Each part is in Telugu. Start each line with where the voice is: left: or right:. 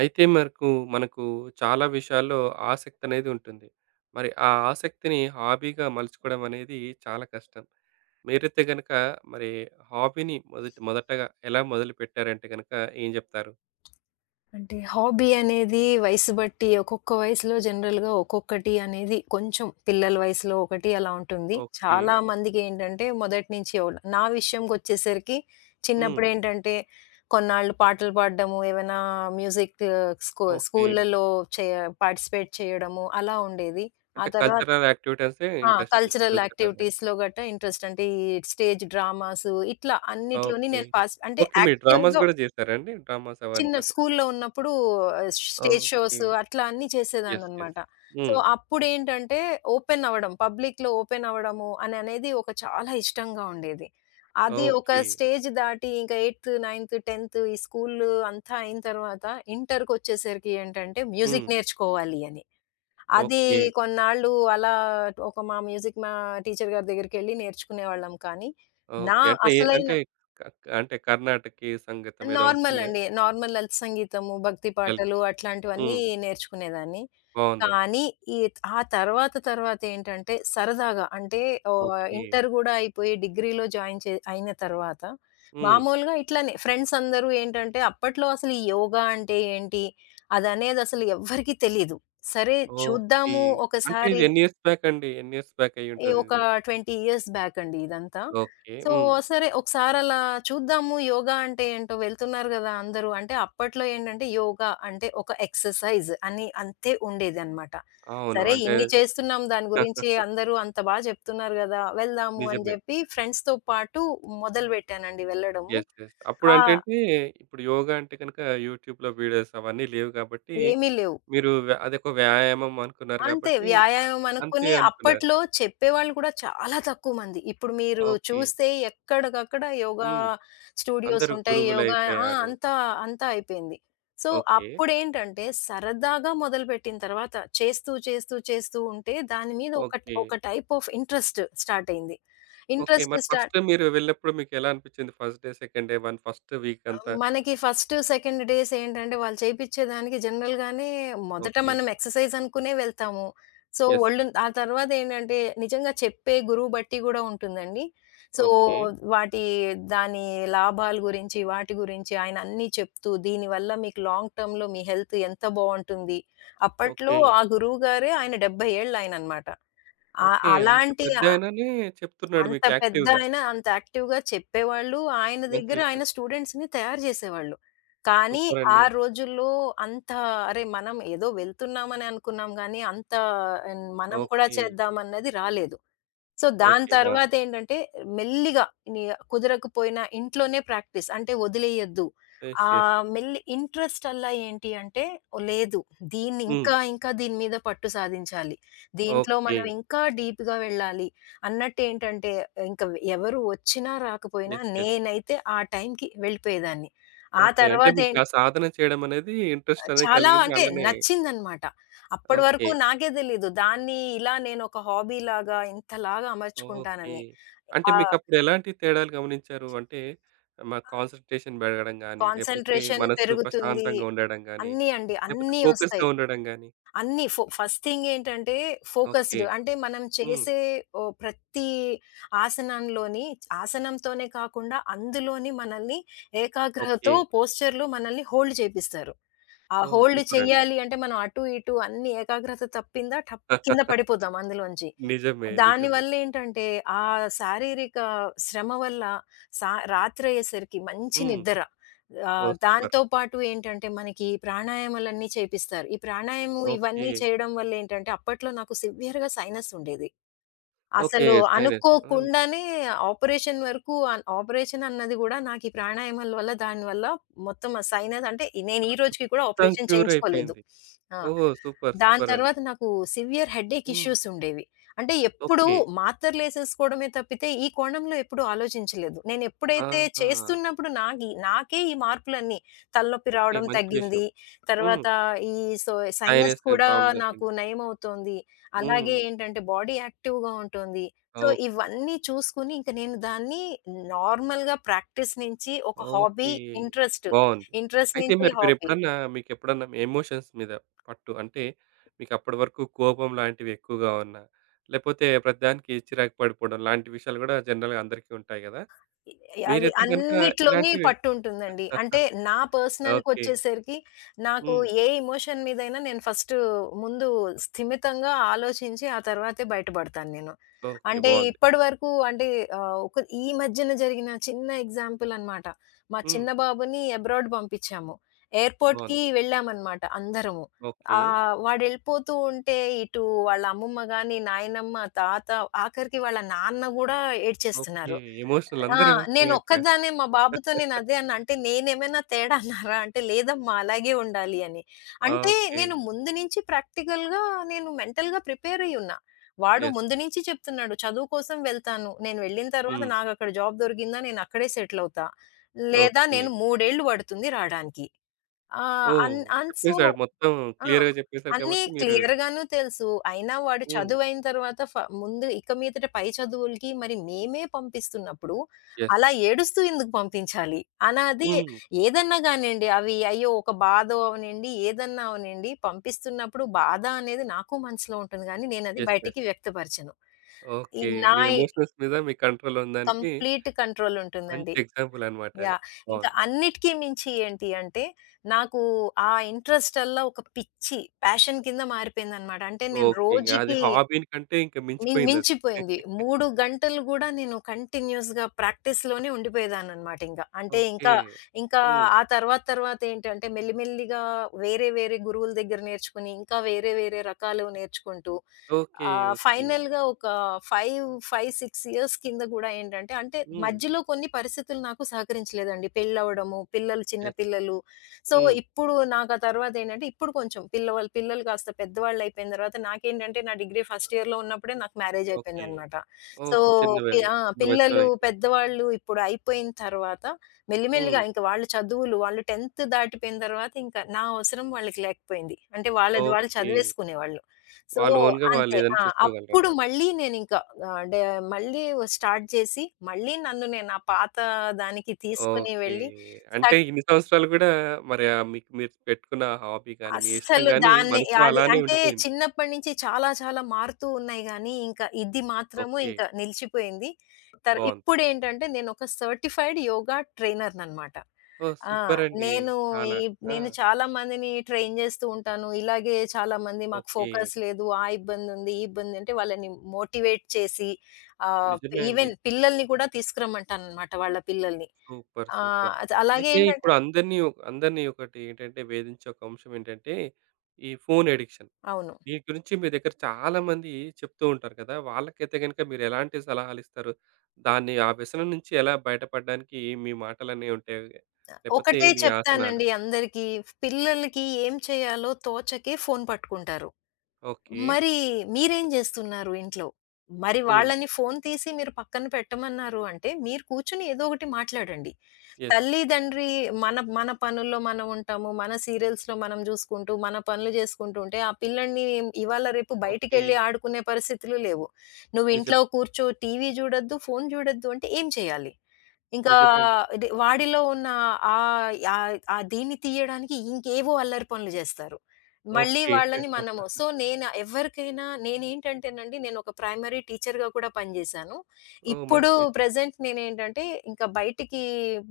right: అయితే మనకు మనకు చాలా విషయాల్లో ఆసక్తి అనేది ఉంటుంది. మరి ఆ ఆసక్తిని హాబీగా మలుచుకోవడం అనేది చాలా కష్టం. మీరైతే గనక మరి హాబీని మొదటగా ఎలా మొదలుపెట్టారంటే గనక ఏం జెప్తారు?
left: అంటే హాబీ అనేది వయసు బట్టి ఒక్కొక్క వయసులో జనరల్‌గా ఒక్కొక్కటి అనేది కొంచెం పిల్లల వయసులో ఒకటి అలా ఉంటుంది.
right: ఓకే.
left: చాలా మందికేంటంటే మొదటి నుంచి నా విషయంకొచ్చేసరికి
right: హ్మ్.
left: చిన్నప్పుడేంటంటే కొన్నాళ్ళు పాటలు పాడడము, ఏవైనా మ్యూజిక్ స్కూ
right: ఓకే.
left: స్కూల్‌లలో చేయ పార్టిసిపేట్ చేయడము అలా ఉండేది. ఆ
right: అంటే
left: తర్వాత
right: కల్చరల్ యాక్టివిటీసే ఇంట్రెస్ట్.
left: కల్చరల్
right: కల్చరల్ యాక్ట్
left: యాక్టివిటీస్‌లో గట్టా ఇంట్రెస్ట్. అంటే ఈ స్టేజ్ డ్రామాసు ఇట్లా అన్నిట్లోని
right: ఓకే.
left: నేను పాస్ అంటే
right: ఓకే. మీరు డ్రామాస్
left: యాక్టివ్‌గా
right: గూడా జేసారా అండి? డ్రామాస్
left: చిన్న
right: అవంతా కూడా.
left: స్కూల్‌లో ఉన్నప్పుడు స్టేజ్
right: ఓకే.
left: షోస్ అట్లా అన్నీ
right: యెస్. యెస్.
left: చేసేదాన్ననమాట. సో,
right: హ్మ్.
left: అప్పుడేంటంటే ఓపెన్ అవ్వడం, పబ్లిక్‌లో ఓపెన్ అవ్వడము అని అనేది ఒక చాలా ఇష్టంగా ఉండేది. అది ఒక
right: ఓకే.
left: స్టేజ్ దాటి ఇంక 8థ్, 9థ్, 10థ్ ఈ స్కూల్ అంతా అయిన తర్వాత ఇంటర్‌కొచ్చేసరికి ఏంటంటే
right: హ్మ్.
left: మ్యూజిక్ నేర్చుకోవాలి అని. అది
right: ఓకే.
left: కొన్నాళ్ళు అలా ఒక మా మ్యూజిక్ టీచర్ గారి దగ్గరికెళ్ళి నేర్చుకునేవాళ్ళం, కానీ నా
right: ఓకే. అంటే ఏ
left: అసలైన
right: అంటే క క అంటే కర్ణాటకీ సంగీతం ఏదో
left: నార్మల్
right: ఉంటుందిగా!
left: అండి. నార్మల్ లలిత సంగీతము, భక్తి
right: లలిత.
left: పాటలు అట్లాంటివన్నీ
right: హ్మ్.
left: నేర్చుకునేదాన్ని.
right: బావుందండి.
left: కానీ ఈ ఆ తర్వాత తర్వాత ఏంటంటే సరదాగా అంటే ఓహ్!
right: ఓకే.
left: ఇంటర్ గూడా అయిపోయి డిగ్రీలో జాయిన్ చే అయిన తర్వాత
right: హ్మ్.
left: మామూలుగా ఇట్లానే ఫ్రెండ్స్ అందరూ ఏంటంటే అప్పట్లో అసలు ఈ యోగా అంటే ఏంటి? అదనేది అసలు ఎవ్వరికీ తెలీదు. సరే
right: ఓకే.
left: చూద్దాము
right: అంటే
left: ఒకసారి
right: ఇది ఎన్ని ఇయర్స్ బ్యాక్ అండి? ఎన్ని ఇయర్స్ బ్యాక్
left: ఈ ఒక
right: అయ్యుంటదిది?
left: 20 ఇయర్స్ బ్యాక్ అండి ఇదంతా.
right: ఓకే.
left: సో,
right: హ్మ్.
left: సరే ఒకసారలా చూద్దాము యోగా అంటే ఏంటో వెళ్తున్నారు గదా అందరూ. అంటే అప్పట్లో ఏంటంటే యోగా అంటే ఒక ఎక్సర్‌సైజ్ అని అంతే ఉండేదనమాట.
right: అవును.
left: సరే
right: అంటే
left: ఇన్ని చేస్తున్నాం దాని
right: ఆ!
left: గురించి అందరూ అంత బా చెప్తున్నారు గదా! వెళ్దాము అని
right: నిజమే.
left: జెప్పి ఫ్రెండ్స్‌తో పాటు మొదలుపెట్టానండి వెళ్ళడము.
right: యెస్. యెస్.
left: ఆ!
right: అప్పుడంటేంటి ఇప్పుడు యోగా అంటే గనుక యూట్యూబ్‌లో వీడియోస్ అవన్నీ లేవు కాబట్టి
left: ఏమీ లేవు.
right: మీరు అదొక వ్యాయామం అనుకున్నారు
left: అంతే.
right: కాబట్టి అ
left: వ్యాయామం
right: అంతే
left: అనుకుని
right: అనుకున్నారు.
left: అప్పట్లో చెప్పేవాళ్ళు కూడా చాలా తక్కువ మంది. ఇప్పుడు మీరు
right: ఓకే.
left: చూస్తే ఎక్కడికక్కడ యోగా
right: హ్మ్.
left: స్టూడియోస్
right: అందరూ
left: ఉంటాయి. యోగా ఆ!
right: గురువులయిపోయారు.
left: అంతా, అంతా అయిపోయింది. So,
right: okay.
left: అప్పుడేంటంటే సరదాగా మొదలుపెట్టిన తర్వాత చేస్తూ, చేస్తూ, చేస్తూ ఉంటే దాని మీద ఒక,
right: ఓకే.
left: ఒక టైప్ ఆఫ్ ఇంట్రెస్ట్ స్టార్ట్ అయింది.
right: ఓకే.
left: ఇంట్రెస్ట్
right: మరి
left: స్టా
right: ఫస్ట్ మీరు వెళ్ళినప్పుడు మీకెలా అనిపిచ్చింది? First day, second day, one first week అంతా.
left: మనకి ఫస్ట్, సెకండ్ డేస్ ఏంటంటే వాళ్ళు చేపిచ్చేదానికి జనరల్‌గానే మొదట
right: ఓకే.
left: మనం ఎక్సర్‌సైజ్ అనుకునే వెళ్తాము. So,
right: yes.
left: ఆ తర్వాత ఏంటంటే నిజంగా చెప్పే గురువు బట్టి గూడా ఉంటుందండి. So,
right: okay.
left: వాటి దాని లాభాల గురించి, వాటి గురించి ఆయన అన్నీ చెప్తూ దీనివల్ల మీకు లాంగ్ టర్మ్‌లో మీ హెల్త్ ఎంత బావుంటుంది. అప్పట్లో
right: ఓకే.
left: ఆ గురువుగారే ఆయన 70 ఏళ్ళాయననమాట. ఆహ్,
right: ఓకే. అంత
left: అలాంటి
right: పెద్దాయననే చెప్తున్నాడు
left: అంత
right: మీకు
left: పెద్ద
right: యాక్టివ్‌గా.
left: ఆయన అంత యాక్టివ్‌గా చెప్పేవాళ్ళు. ఆయన
right: మంచి
left: దగ్గర
right: విషయం.
left: ఆయన స్టూడెంట్స్‌ని తయారు చేసేవాళ్ళు. కానీ ఆ
right: సూపరండి.
left: రోజుల్లో అంత అరే! మనం ఏదో వెళ్తున్నామని అనుకున్నాం గానీ, అంత మనం కూడా
right: ఓకే.
left: చేద్దామన్నది రాలేదు. సో, దాని
right: ఓకే. ఆ!
left: తర్వాతేంటంటే మెల్లిగా నీ కుదరకపోయినా ఇంట్లోనే ప్రాక్టీస్. అంటే వదిలేయొద్దు.
right: యెస్. యెస్.
left: ఆహ్, మెల్లి ఇంట్రెస్ట్ అలా ఏంటి అంటే, "ఓ, లేదు, దీన్ని
right: హ్మ్.
left: ఇంకా, ఇంకా దీని మీద పట్టు సాధించాలి. దీంట్లో
right: ఓకే.
left: మనం ఇంకా డీప్‌గా వెళ్ళాలి." అన్నట్టేంటంటే ఇంక ఎవరు వచ్చినా రాకపోయినా
right: యెస్. యెస్.
left: నేనైతే ఆ టైంకి వెళ్ళిపోయేదాన్ని. ఆ
right: ఓకే. అంటే మీకు ఆ
left: తర్వాతేంటంటే
right: సాధన చేయడం అనేది ఇంట్రెస్ట్ అనేది
left: చాలా
right: కలిగింది.
left: అంటే
right: అలానే
left: నచ్చిందనమాట. అప్పటి
right: ఓకే.
left: వరకు నాకే తెలీదు దాన్ని, ఇలా నేను ఒక హాబీలాగా ఇంతలాగా
right: ఓకే.
left: అమర్చుకుంటానని.
right: అంటే
left: ఆహ్,
right: మీకప్పుడు ఎలాంటి తేడాలు గమనించారు? అంటే మా కాన్సంట్రేషన్ పెరగడం గాని, లేపోతే
left: కాన్సంట్రేషన్
right: మనసు
left: పెరుగుతుంది.
right: ప్రశాంతంగా ఉండడం గాని,
left: అన్నీ అండి.
right: లేపోతే
left: అన్నీ
right: ఫోకస్‌గా
left: వస్తాయి.
right: ఉండడం గాని.
left: అన్నీ ఫో ఫస్ట్ థింగ్ ఏంటంటే ఫోకస్డ్
right: ఓకే.
left: అంటే మనం
right: హ్మ్.
left: చేసే ఓహ్, ప్రతి ఆసనంలోని ఆసనంతోనే కాకుండా అందులోని మనల్ని
right: ఓకే.
left: ఏకాగ్రహతో పోస్చర్‌లో మనల్ని హోల్డ్ చేపిస్తారు. ఆ
right: ఓహ్!
left: హోల్డ్
right: సూపరండి.
left: చెయ్యాలి అంటే మనం అటు, ఇటు అన్ని ఏకాగ్రత తప్పిందా టప్ కింద పడిపోతాం అందులోంచి.
right: నిజమే. నిజమే.
left: దానివల్లేంటంటే ఆ శారీరక శ్రమ వల్ల రాత్రయ్యేసరికి మంచి
right: హ్మ్.
left: నిద్ర.
right: ఓహ్! సూపర్.
left: దాంతో పాటు ఏంటంటే మనకి ఈ ప్రాణాయామాలన్నీ చేపిస్తారు. ఈ ప్రాణాయామం
right: ఓకే.
left: ఇవన్నీ చేయడం వల్లేంటంటే అప్పట్లో నాకు సివియర్‌గా సైనస్ ఉండేది.
right: ఓకే.
left: అసలు
right: సైనస్. ఆ!
left: అనుకోకుండానే ఆపరేషన్ వరకు ఆన్ ఆపరేషన్ అన్నది గూడా నాకీ ప్రాణాయామాల వల్ల, దాని వల్ల మొత్తం ఆ సైనస్ అంటే నేను ఈ రోజుకి కూడా
right: మొత్తం
left: ఆపరేషన్
right: క్యూర్
left: చేయించుకోలేదు.
right: అయిపోయింది.
left: ఆ!
right: ఓహ్! సూపర్.
left: దాని
right: సూపర్ అండి.
left: తర్వాత నాకు సివియర్ హెడేక్
right: హ్మ్.
left: ఇష్యూస్ ఉండేవి. అంటే ఎప్పుడూ
right: ఓకే.
left: మాత్రలేసేసుకోవడమే తప్పితే ఈ కోణంలో ఎప్పుడూ ఆలోచించలేదు. నేనెప్పుడైతే
right: ఆహా!
left: చేస్తున్నప్పుడు నాకే ఈ మార్పులన్నీ, తలనొప్పి
right: ఓకే.
left: రావడం
right: మంచి విషయం.
left: తగ్గింది.
right: హ్మ్.
left: తర్వాత ఈ సో సైనస్
right: సైనస్
left: కూడా
right: ప్రాబ్లమ్ తగ్గింది.
left: నాకు నయమవుతోంది. అలాగే
right: హ్మ్.
left: ఏంటంటే బాడీ యాక్టివ్‌గా ఉంటుంది. So,
right: okay.
left: ఇవన్నీ చూసుకొని ఇంక నేను దాన్ని నార్మల్‌గా ప్రాక్టీస్ నుంచి ఒక హాబీ,
right: ఓకే.
left: ఇంట్రెస్ట్,
right: బావుంది.
left: ఇంట్రెస్ట్
right: అయితే
left: నుంచి
right: మరి
left: హాబీ.
right: మీరెప్పుడన్నా మీకెప్పుడన్నా ఎమోషన్స్ మీద పట్టు అంటే, మీకప్పటి వరకు కోపం లాంటివి ఎక్కువగా ఉన్నా, లేపోతే ప్రతిదానికి చిరాకు పడిపోవడం లాంటి విషయాలు గూడా జనరల్‌గా అందరికీ ఉంటాయి గదా!
left: అది
right: మీరైతే గనుక
left: అన్నిట్లోని
right: ఇలాంటివి
left: పట్టుంటుందండి. అంటే నా
right: ఓకే.
left: పర్సనల్‌కొచ్చేసరికి నాకు
right: హ్మ్.
left: ఏ ఎమోషన్ మీదైనా నేను ఫస్ట్ ముందు స్థిమితంగా ఆలోచించి ఆ తర్వాతే బయటపడతాను నేను.
right: ఓకే.
left: అంటే
right: బావుంది.
left: ఇప్పటివరకు అంటే ఒక ఈ మధ్యన జరిగిన చిన్న ఎగ్జాంపుల్ అనమాట. మా
right: హ్మ్.
left: చిన్న బాబుని అబ్రాడ్ పంపించాము. ఎయిర్‌పోర్ట్‌కి
right: బావుంది.
left: వెళ్ళామనమాట అందరము.
right: ఓకే.
left: వాడెళ్ళిపోతూ ఉంటే ఇటు వాళ్ళ అమ్మమ్మ గాని, నాయనమ్మ, తాత, ఆఖరికి వాళ్ళ నాన్న గూడా
right: ఓకే.
left: ఏడ్చేస్తున్నారు.
right: ఎమోషనల్
left: ఆ!
right: ఎమోషనల్ అయిపోయారు.
left: నేనొక్కదాన్నే మా బాబుతో నేనదే అన్నా. అంటే నేనేమైనా తేడా అన్నారా? అంటే లేదమ్మా అలాగే ఉండాలి అని. అంటే
right: ఓకే.
left: నేను ముందు నుంచి ప్రాక్టికల్‌గా నేను మెంటల్‌గా ప్రిపేర్ అయ్యున్నా. వాడు
right: యెస్.
left: ముందు నుంచి చెప్తున్నాడు. చదువు కోసం వెళ్తాను. నేను వెళ్ళిన తర్వాత
right: హ్మ్.
left: నాకక్కడ జాబ్ దొరికిందా నేనక్కడే సెటిల్ అవుతా. లేదా
right: ఓకే.
left: నేను 3 ఏళ్ళు పడుతుంది రాడానికి. ఆహ్,
right: ఓహ్!
left: అన్ అండ్ సో
right: చెప్పేసాడు మొత్తం
left: ఆ!
right: క్లియర్‌గా చెప్పేసారు
left: అన్నీ
right: కాబట్టి మీరు
left: క్లియర్‌గాను తెలుసు. అయినా వాడు
right: హ్మ్.
left: చదువయిన తర్వాత ముందు ఇక మీదట పై చదువులకి మరి మేమే పంపిస్తున్నప్పుడు,
right: యెస్.
left: అలా ఏడుస్తూ ఎందుకు పంపించాలి? అనాది
right: హ్మ్.
left: ఏదన్నా గానియండి అవి అయ్యో! ఒక బాధో అవనండి, ఏదన్నా అవనండి పంపిస్తున్నప్పుడు బాధ అనేది నాకు మనసులో ఉంటుంది గానీ నేనది
right: యెస్. యెస్.
left: బయటికి వ్యక్తపరచను. ఈ
right: ఓకే.
left: నా
right: మీ ఎమోషన్స్ మీద మీ కంట్రోల్ ఉందానికి
left: కంప్లీట్ కంట్రోల్ ఉంటుందండి.
right: మంచి ఎగ్జాంపుల్ అన్నమాట అది.
left: యాహ్! ఇంకా
right: బావుంది.
left: అన్నిటికి మించి ఏంటి అంటే, నాకు ఆ ఇంట్రెస్టల్లా ఒక పిచ్చి, ప్యాషన్ కింద మారిపోయిందనమాట. అంటే నేను
right: ఓకే. ఇంగ అది
left: రోజుకి
right: హాబీని కంటే ఇంక మించిపోయిందది.
left: మించిపోయింది. 3 గంటలు గూడా నేను కంటిన్యూయస్‌గా ప్రాక్టీస్‌లోనే ఉండిపోయేదాన్ననమాట ఇంగ. అంటే
right: ఓకే.
left: ఇంకా, ఇంకా
right: హ్మ్.
left: ఆ తర్వాత తర్వాత ఏంటంటే మెల్లిమెల్లిగా వేరే వేరే గురువుల దగ్గర నేర్చుకుని, ఇంకా వేరే వేరే రకాలు నేర్చుకుంటూ
right: ఓకే. ఓకే.
left: ఫైనల్‌గా ఒక 5, 5, 6 ఇయర్స్ కింద గూడా ఏంటంటే అంటే
right: హ్మ్.
left: మధ్యలో కొన్ని పరిస్థితులు నాకు సహకరించలేదండి. పెళ్లవ్వడము, చిన్న
right: యెస్.
left: పిల్లలు. సో,
right: హ్మ్.
left: ఇప్పుడు నాకు ఆ తర్వాత ఏంటంటే, ఇప్పుడు కొంచెం పిల్లలు కాస్త పెద్దవాళ్ళు అయిపోయిన తర్వాత నాకేంటంటే, నా డిగ్రీ ఫస్ట్ ఇయర్‌లో ఉన్నప్పుడే నాకు మ్యారేజ్
right: ఓకే.
left: అయిపోయిందనమాట. So,
right: okay.
left: పి ఆ!
right: చిన్న వయసులోనే
left: పిల్లలు
right: అయిపోయింది.
left: పెద్దవాళ్ళు ఇప్పుడు అయిపోయిన తర్వాత
right: హ్మ్.
left: మెల్లిమెల్లిగా ఇంక వాళ్ళ చదువులు, వాళ్ళు 10థ్ దాటిపోయిన తర్వాత ఇంకా నా అవసరం వాళ్ళకి లేకపోయింది. అంటే వాళ్ళది వాళ్ళు
right: ఓకే.
left: చదివేసుకునేవాళ్ళు. సో,
right: వాళ్ళు ఓన్‌గా వాళ్ళు
left: అంతే.
right: ఏదైనా
left: అప్పుడు
right: చేసుకోగలరన్నమాట.
left: మళ్ళీ నేనింకా ఆహ్, డే మళ్ళీ స్టార్ట్ చేసి, మళ్ళీ నన్ను నేను నా పాత దానికి తీసుకొని
right: ఓకే.
left: వెళ్ళి
right: అంటే
left: స్టక్
right: ఇన్ని సంవత్సరాలు గూడా మరి మీకు మీరు పెట్టుకున్న హాబీ గాని, మీ ఇష్టం
left: అస్సలు
right: గాని
left: దాన్ని
right: మనసులో
left: అది
right: అలానే
left: అంటే
right: ఉండిపోయింది.
left: చిన్నప్పటి నుంచి చాలా చాలా మారుతూ ఉన్నాయి గానీ, ఇంకా ఇది మాత్రము
right: ఓకే.
left: ఇంకా నిలిచిపోయింది.
right: బావుంది.
left: ఇప్పుడేంటంటే నేనొక సర్టిఫైడ్ యోగా ట్రైనర్‌ననమాట.
right: ఓహ్!
left: ఆ!
right: సూపరండి.
left: నేను ఈ
right: చాలా. ఆ!
left: నేను చాలా మందిని ట్రైన్ చేస్తూ ఉంటాను. ఇలాగే చాలామంది మాకు
right: ఓకే.
left: ఫోకస్ లేదు. ఆ ఇబ్బందుంది, ఈ ఇబ్బందంటే వాళ్ళని మోటివేట్ చేసి, ఆహ్,
right: నిజమే అండి.
left: ఈవెన్ పిల్లల్ని కూడా తీసుకురమ్మంటాననమాట వాళ్ళ పిల్లల్ని.
right: సూపర్. సూపర్.
left: అలాగే
right: అయితే
left: ఏంటంటే
right: ఇప్పుడు అందరిని అందరిని ఒకటి ఏంటంటే వేధించే ఒక అంశం ఏంటంటే ఈ ఫోను ఎడిక్షన్.
left: అవును.
right: దీని గురించి మీ దగ్గర చాలామంది చెప్తూ ఉంటారు కదా! వాళ్ళకైతే గనుక మీరు ఎలాంటి సలహాలిస్తారు? దాన్ని ఆ వ్యసనం నుంచి ఎలా బయటపడడానికి మీ మాటలనేవి ఉంటాయి? లేకపోతే
left: ఒకటే
right: మీ ఆసనాలు?
left: చెప్తానండి అందరికీ. పిల్లలకి ఏం చేయాలో తోచకే ఫోను పట్టుకుంటారు.
right: ఓకే.
left: మరి మీరేం జేస్తున్నారు ఇంట్లో? మరి
right: హ్మ్.
left: వాళ్ళని ఫోను తీసి మీరు పక్కన పెట్టమన్నారు అంటే, మీరు కూర్చొని ఏదో ఒకటి మాట్లాడండి.
right: యెస్.
left: తల్లిదండ్రి మన మన పనుల్లో మనం ఉంటాము. మన సీరియల్స్‌లో మనం జూసుకుంటూ, మన పనులు జేసుకుంటూ ఉంటే, ఆ పిల్లని ఇవాళ రేపు
right: ఓకే.
left: బయటికెళ్ళి ఆడుకునే పరిస్థితులు లేవు. నువ్వు ఇంట్లో
right: నిజమే.
left: కూర్చో, టీవీ జూడొద్దు, ఫోను జూడొద్దు అంటే ఏం చేయాలి? ఇంకా
right: నిజమే అండి.
left: ఇది వాడిలో ఉన్న ఆహ్, యాయ్ ఆ దీన్ని తీయడానికి ఇంకేవో అల్లరి పనులు జేస్తారు. మళ్ళీ
right: ఓకే.
left: వాళ్ళని మనము సో, నేను ఎవరికైనా నేనేంటంటేనండి నేనొక ప్రైమరీ టీచర్‌గా కూడా పనిజేశాను.
right: ఓహ్!
left: ఇప్పుడు
right: మంచి విషయం.
left: ప్రెజెంట్ నేనేంటంటే ఇంకా బయటికి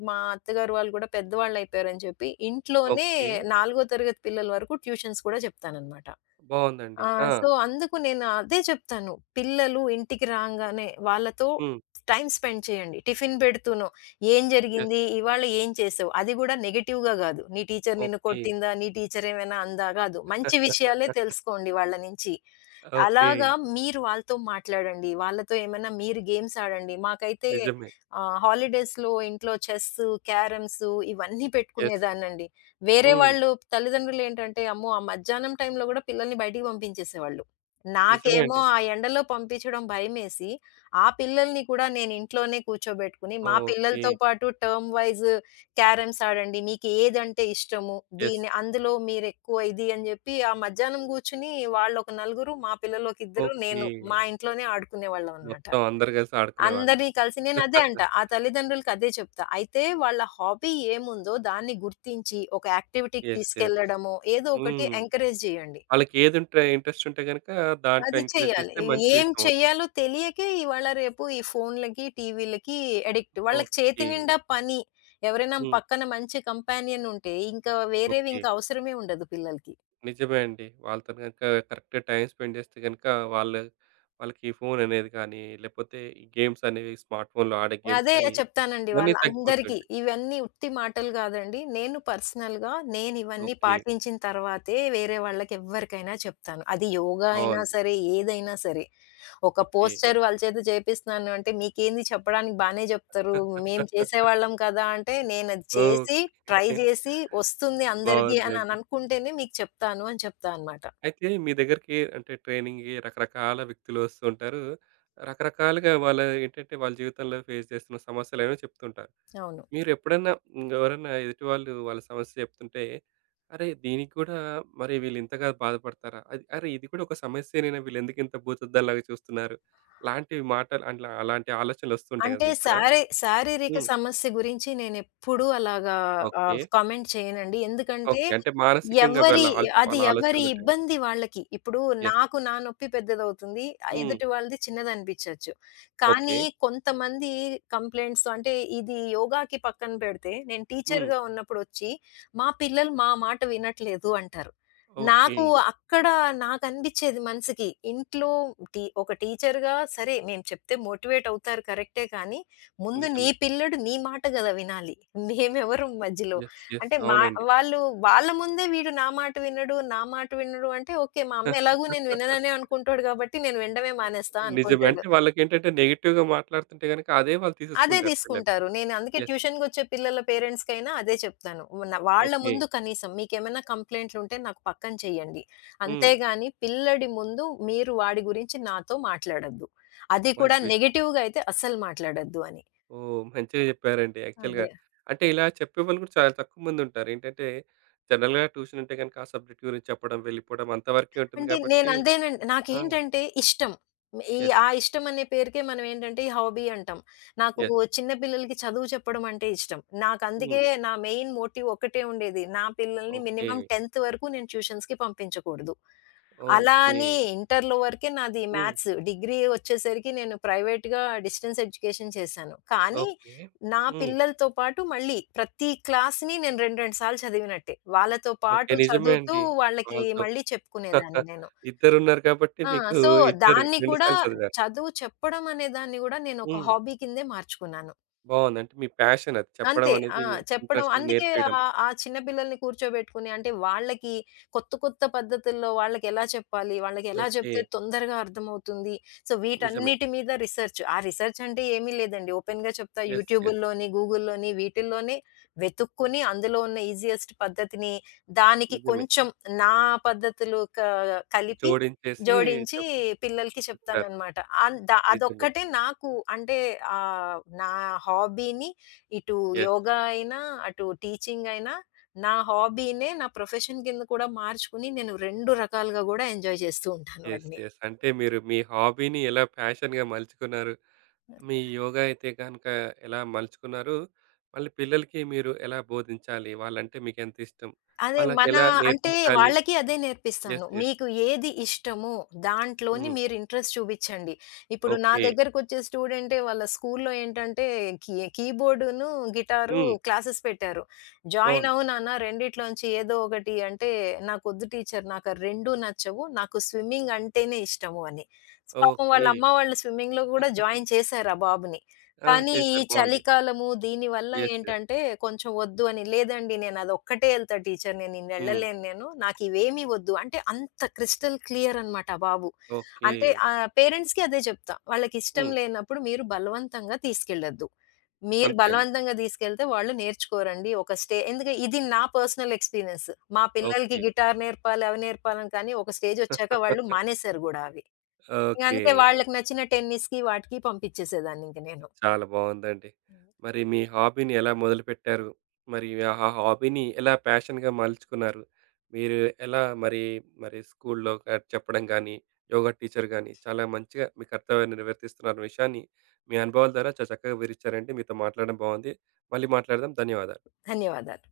left: మా అత్తగారు వాళ్ళు గూడా పెద్దవాళ్ళయిపోయారని చెప్పి ఇంట్లోనే
right: ఓకే.
left: 4 తరగతి పిల్లల వరకు ట్యూషన్స్ కూడా చెప్తాననమాట.
right: బావుందండి.
left: ఆ!
right: ఆ!
left: సో, అందుకు నేను అదే చెప్తాను. పిల్లలు ఇంటికి రాంగానే వాళ్ళతో
right: హ్మ్.
left: టైమ్ స్పెండ్ చేయండి. టిఫిన్ పెడుతూనో, "ఏం
right: యెస్.
left: జరిగింది? ఇవాళ ఏం చేసావు?" అది కూడా నెగెటివ్‌గా గాదు. "నీ టీచర్ నిన్ను
right: ఓకే.
left: కొట్టిందా? నీ టీచర్ ఏమైనా అందా?" గాదు. మంచి విషయాలే తెలుసుకోండి వాళ్ళ నుంచి.
right: ఓకే.
left: అలాగా మీరు వాళ్ళతో మాట్లాడండి. వాళ్ళతో ఏమైనా మీరు గేమ్స్ ఆడండి. మాకైతే
right: నిజమే.
left: హాలిడేస్‌లో ఇంట్లో చెస్సు, క్యారమ్సు ఇవన్నీ
right: యెస్.
left: పెట్టుకునేదాన్నండి. వేరే
right: హ్మ్.
left: వాళ్ళు తల్లిదండ్రులేంటంటే, అమ్మో! ఆ మధ్యాహ్నం టైంలో గూడా పిల్లల్ని బయటికి పంపించేసేవాళ్ళు.
right: నిజమే
left: నాకేమో
right: అండి.
left: ఆ ఎండలో పంపించడం భయమేసి, ఆ పిల్లల్ని కూడా నేను ఇంట్లోనే కూర్చోబెట్టుకొని, మా
right: ఓకే.
left: పిల్లలతో పాటు టర్మ్ వైస్ క్యారమ్స్ ఆడండి. మీకు ఏదంటే ఇష్టము?
right: యెస్.
left: అందులో మీరెక్కువ ఇది అని జెప్పి, ఆ మధ్యాహ్నం గూర్చొని వాళ్ళొక నలుగురు, మా పిల్లలొకిద్దరు,
right: ఓకే.
left: నేను మా ఇంట్లోనే ఆడుకునేవాళ్ళమనమాట.
right: మొత్తం అందరూ కలిసి ఆడుకునేవాళ్ళు.
left: అందరిని కలిసి నేనదే అంటా. ఆ తల్లిదండ్రులకదే చెప్తా. అయితే వాళ్ళ హాబీ ఏముందో దాన్ని గుర్తించి, ఒక యాక్టివిటీకి
right: యెస్. యెస్.
left: తీసుకెళ్లడమో, ఏదో ఒకటి
right: హ్మ్.
left: ఎంకరేజ్ జేయండి.
right: వాళ్ళకేదుంటే ఇంట్రెస్ట్ ఉంటే గనుక దాంట్లో
left: అది
right: ఎంకరేజ్
left: చెయ్యాలి.
right: చేస్తే మంచి
left: ఏం
right: విషయం అవుతుంది.
left: చెయ్యాలో తెలియకే ఇవాళ రేపు ఈ ఫోన్‌లకి, టీవీలకి అడిక్ట్. వాళ్ళకి చేతి
right: ఓకే.
left: నిండా పని. ఎవరైనా
right: హ్మ్.
left: పక్కన మంచి కంపానియన్ ఉంటే ఇంకా వేరేవి
right: ఓకే.
left: ఇంకా అవసరమే ఉండదు పిల్లలకి.
right: నిజమే అండి. వాళ్ళతోని గనుక కరెక్ట్‌గా టైమ్ స్పెండ్ చేస్తే గనుక వాళ్ళు వాళ్ళకి ఫోన్ అనేది కానీ, లేకపోతే ఈ గేమ్స్ అనేవి స్మార్ట్ ఫోన్‌లో ఆడే గేమ్స్
left: అదే
right: కానీ,
left: చెప్తానండి
right: ఇవన్నీ
left: వాళ్ళందరికీ.
right: తగ్గిపోతుంటాయి.
left: ఇవన్నీ ఉత్తి మాటలు కాదండి. నేను పర్సనల్‌గా నేను ఇవన్నీ
right: ఓకే.
left: పాటించిన తర్వాతే వేరే వాళ్ళకి ఎవ్వరికైనా చెప్తాను. అది యోగా అయినా
right: బావుంది.
left: సరే, ఏదైనా సరే. ఒక
right: ఓకే.
left: పోస్టర్ వాళ్ళ చేత చేపిస్తున్నాను అంటే, "మీకేంది చెప్పడానికి బానే జెప్తారు. మేము చేసేవాళ్ళం కదా!" అంటే, "నేనది చేసి, ట్రై
right: ఓకే.
left: జేసి, వస్తుంది అందరికీ అని
right: బావుందండి.
left: అననుకుంటేనే మీకు చెప్తాను" అని చెప్తా అనమాట.
right: అయితే మీ దగ్గరికి అంటే ట్రైనింగ్‌కి రకరకాల వ్యక్తులు వస్తూ ఉంటారు. రకరకాలుగా వాళ్ళ ఏంటంటే వాళ్ళ జీవితంలో ఫేస్ చేస్తున్న సమస్యలేవో చెప్తుంటారు.
left: అవును.
right: మీరెప్పుడన్నా ఎవరన్నా ఎదుటి వాళ్ళు వాళ్ళ సమస్య చెప్తుంటే, అరే! దీనికి కూడా మరి వీళ్ళింతగా బాధపడతారా? అది అరే! ఇది కూడా ఒక సమస్యేనేనా వీళ్ళెందుకింత భూతద్దంలాగా చూస్తున్నారు? లాంటి మాటలు అట్లా అలాంటి ఆలోచనలు వస్తుంటాయి కదా
left: అంటే
right: మీకు కూడా?
left: శారీరక
right: హ్మ్.
left: సమస్య గురించి నేనెప్పుడూ అలాగా
right: ఓకే.
left: కామెంట్ చేయనండి. ఎందుకంటే
right: ఓకే. అంటే మానసికంగా
left: ఎవరి అది
right: వాళ్ళ
left: ఎవరి
right: ఆలోచనలుంటాయి గదా!
left: ఇబ్బంది వాళ్ళకి. ఇప్పుడు
right: యెస్.
left: నాకు నా నొప్పి పెద్దదవుతుంది.
right: హ్మ్.
left: ఎదుటి వాళ్ళది చిన్నదనిపిచ్చొచ్చు.
right: ఓకే.
left: కానీ కొంతమంది కంప్లెయింట్స్ అంటే ఇది యోగాకి పక్కన పెడితే నేను
right: హ్మ్.
left: టీచర్‌గా ఉన్నప్పుడొచ్చి, "మా పిల్లలు మా మాట వినట్లేదు" అంటారు.
right: ఓకే.
left: నాకు అక్కడ నాకనిపిచ్చేది మనసుకి. ఇంట్లో ఒక టీచర్‌గా సరే మేము చెప్తే మోటివేట్ అవుతారు కరెక్టే కానీ, ముందు నీ
right: నిజమే.
left: పిల్లోడు నీ మాట గదా వినాలి. మేమెవరం మధ్యలో.
right: యెస్. యెస్.
left: అంటే మా
right: అవునండి.
left: వాళ్ళు వాళ్ళ ముందే వీడు నా మాట వినడు, నా మాట వినడు అంటే ఓకే. మా అమ్మ ఎలాగో నేను వినననే అనుకుంటాడు కాబట్టి నేను వినడమే మానేస్తా
right: నిజమే.
left: అనుకుంటాడు.
right: అంటే వాళ్ళకేంటంటే నెగెటివ్‌గా మాట్లాడుతుంటే గనక అదే వాళ్ళు
left: అదే
right: తీసేసుకుంటారు పిల్లలు.
left: తీసుకుంటారు. నేను అందుకే
right: యెస్.
left: ట్యూషన్‌కొచ్చే పిల్లల పేరెంట్స్‌కైనా అదే చెప్తాను. వాళ్ళ
right: ఓకే.
left: ముందు కనీసం మీకేమైనా కంప్లెయింట్లుంటే నాకు పక్కన చేయండి.
right: హ్మ్.
left: అంతేగాని పిల్లడి ముందు మీరు వాడి గురించి నాతో మాట్లాడొద్దు. అది
right: మంచి
left: కూడా
right: విషయం.
left: నెగెటివ్‌గా అయితే అస్సలు మాట్లాడొద్దు అని.
right: ఓహ్! మంచిగా చెప్పారండి యాక్చువల్‌గా.
left: అదే.
right: అంటే ఇలా చెప్పేవాళ్ళు గూడా చాలా తక్కువ మందుంటారు. ఏంటంటే జనరల్‌గా ట్యూషన్ అంటే గనక ఆ సబ్జెక్ట్ గురించి చెప్పడం, వెళ్ళిపోవడం అంతవరకే ఉంటుంది
left: అంటే
right: కాబట్టి
left: నేనంతేనండి.
right: ఆ!
left: నాకేంటంటే ఇష్టం. ఈ
right: యెస్.
left: ఆ ఇష్టం అనే పేరుకే మనం ఏంటంటే ఈ హాబీ అంటాం. నాకు
right: యెస్.
left: చిన్న పిల్లలకి చదువు చెప్పడం అంటే ఇష్టం.
right: హ్మ్.
left: నాకందుకే నా మెయిన్ మోటివ్ ఒక్కటే ఉండేది. నా పిల్లల్ని
right: ఓకే.
left: మినిమమ్ 10థ్ వరకు నేను ట్యూషన్స్‌కి పంపించకూడదు. అలా
right: ఓకే.
left: అని ఇంటర్‌లో వరకే నాది
right: హ్మ్.
left: మ్యాథ్స్. డిగ్రీ వచ్చేసరికి నేను ప్రైవేట్‌గా డిస్టెన్స్ ఎడ్యుకేషన్ చేశాను. కానీ
right: ఓకే.
left: నా
right: హ్మ్.
left: పిల్లలతో పాటు మళ్ళీ ప్రతి క్లాస్‌ని నేను 2, 2 సార్లు చదివినట్టే. వాళ్ళతో
right: ఓకే.
left: పాటు
right: నిజమే
left: చదువుతూ
right: అండి.
left: వాళ్ళకి
right: వాళ్ళతో
left: మళ్ళీ చెప్పుకునేదాన్ని నేను.
right: ఇద్దరున్నారు కాబట్టి
left: ఆ!
right: మీకు
left: సో,
right: ఇద్దరు
left: దాన్ని
right: 2
left: కూడా
right: సార్లు చదివారు.
left: చదువు చెప్పడం అనే దాన్ని గూడా నేనొక
right: హ్మ్.
left: హాబీ కిందే మార్చుకున్నాను.
right: బావుంది. అంటే మీ ప్యాషన్ అది చెప్పడం
left: అంతే.
right: అనేది
left: చెప్పడం
right: ఇంట్రెస్ట్
left: అందుకే
right: నేర్పియడం.
left: ఆ చిన్న పిల్లల్ని కూర్చోబెట్టుకొని అంటే వాళ్ళకి కొత్త కొత్త పద్ధతుల్లో వాళ్ళకెలా చెప్పాలి? వాళ్ళకెలా
right: ఓకే.
left: చెప్తే తొందరగా అర్థమవుతుంది? సో,
right: నిజమే.
left: వీటన్నిటి మీద రిసర్చ్. ఆ రిసర్చ్ అంటే ఏమీ లేదండి. ఓపెన్‌గా చెప్తా
right: యెస్. యెస్.
left: యూట్యూబుల్లోని, గూగుల్‌లోని వీటిల్లోనే వెతుక్కొని అందులో ఉన్న ఈజియెస్ట్ పద్ధతిని దానికి
right: నిజమే.
left: కొంచెం నా పద్ధతులు కలిపి
right: జోడించేసి
left: జోడించి
right: చెప్తా
left: పిల్లలకి
right: చెప్తారు.
left: చెప్తాననమాట. అన్ ద
right: నిజమే.
left: అదొక్కటే నాకు అంటే నా హాబీని ఇటు
right: యెస్.
left: యోగా అయినా, అటు టీచింగ్ అయినా, నా హాబీనే నా ప్రొఫెషన్ కింద కూడా మార్చుకొని, నేను 2 రకాలుగా గూడా ఎంజాయ్ చేస్తూ ఉంటాను
right: యెస్.
left: వాటిని.
right: యెస్. అంటే మీరు మీ హాబీని ఎలా ప్యాషన్‌గా మలుచుకున్నారు. మీ యోగా అయితే గనుక ఎలా మలుచుకున్నారు. మళ్ళీ పిల్లలకి మీరు ఎలా బోధించాలి. వాళ్ళంటే మీకెంతిష్టం.
left: అదే మన
right: వాళ్ళకెలా
left: అంటే
right: నేర్పించాలి.
left: వాళ్ళకి అదే నేర్పిస్తాను.
right: యెస్. యెస్.
left: మీకు ఏది ఇష్టమో దాంట్లోని
right: హ్మ్.
left: మీరు ఇంట్రెస్ట్ చూపిచ్చండి. ఇప్పుడు నా
right: ఓకే.
left: దగ్గరకొచ్చే స్టూడెంటే వాళ్ళ స్కూల్లో ఏంటంటే కీబోర్డును, గిటారు
right: హ్మ్.
left: క్లాసెస్ పెట్టారు. "జాయిన్
right: బావుంది.
left: అవ్వు నాన్న రెండిట్లోంచి ఏదో ఒకటి" అంటే, "నాకొద్దు టీచర్ నాకు ఆ 2 నచ్చవు. నాకు స్విమ్మింగ్ అంటేనే ఇష్టము" అని. పాపం
right: ఓకే.
left: వాళ్ళ అమ్మ వాళ్ళు స్విమ్మింగ్‌లో కూడా జాయిన్ చేశారు ఆ బాబుని.
right: ఆ!
left: కానీ ఈ
right: చేశారు. బావుంది.
left: చలికాలము దీనివల్ల
right: యెస్. యెస్.
left: ఏంటంటే కొంచెం వద్దు అని, లేదండి నేనదొక్కటే ఎళ్తా టీచర్
right: హ్మ్.
left: నేనిన్నేళ్ళలేను నేను. నాకివేమీ వద్దు. అంటే అంత క్రిస్టల్ క్లియర్ అనమాట ఆ బాబు.
right: ఓకే.
left: అంటే పేరెంట్స్‌కి అదే చెప్తా. వాళ్ళకిష్టం
right: హ్మ్.
left: లేనప్పుడు మీరు బలవంతంగా తీసుకెళ్ళొద్దు. మీరు
right: అంతే అండి.
left: బలవంతంగా తీసుకెళ్తే వాళ్ళు నేర్చుకోరండి. ఒక స్టే ఎందుకంటే ఇది నా పర్సనల్ ఎక్స్‌పీరియన్స్. మా పిల్లలకి
right: ఓకే.
left: గిటార్ నేర్పాలి, అవి నేర్పాలని కానీ ఒక స్టేజొచ్చాక వాళ్ళు మానేసారు గూడా అవి. ఇంగ
right: ఓకే.
left: అందుకే వాళ్ళకి నచ్చిన టెన్నిస్‌కి వాటికి పంపించేసేదాన్నింక నేను.
right: చాలా బావుందండి. మరి మీ హాబీని ఎలా మొదలుపెట్టారు? మరి ఆ హాబీని ఎలా ప్యాషన్‌గా మలుచుకున్నారు? మీరు ఎలా మరి, మరి స్కూల్‌లో చెప్పడం గాని, యోగా టీచర్ గాని చాలా మంచిగా మీ కర్తవ్యాన్ని నిర్వర్తిస్తున్నారు అన్న విషయాన్ని మీ అనుభవాల ద్వారా చాలా చక్కగా వివరించారండి. మీతో మాట్లాడడం బావుంది. మళ్ళీ మాట్లాడదాం. ధన్యవాదాలు.
left: ధన్యవాదాలు.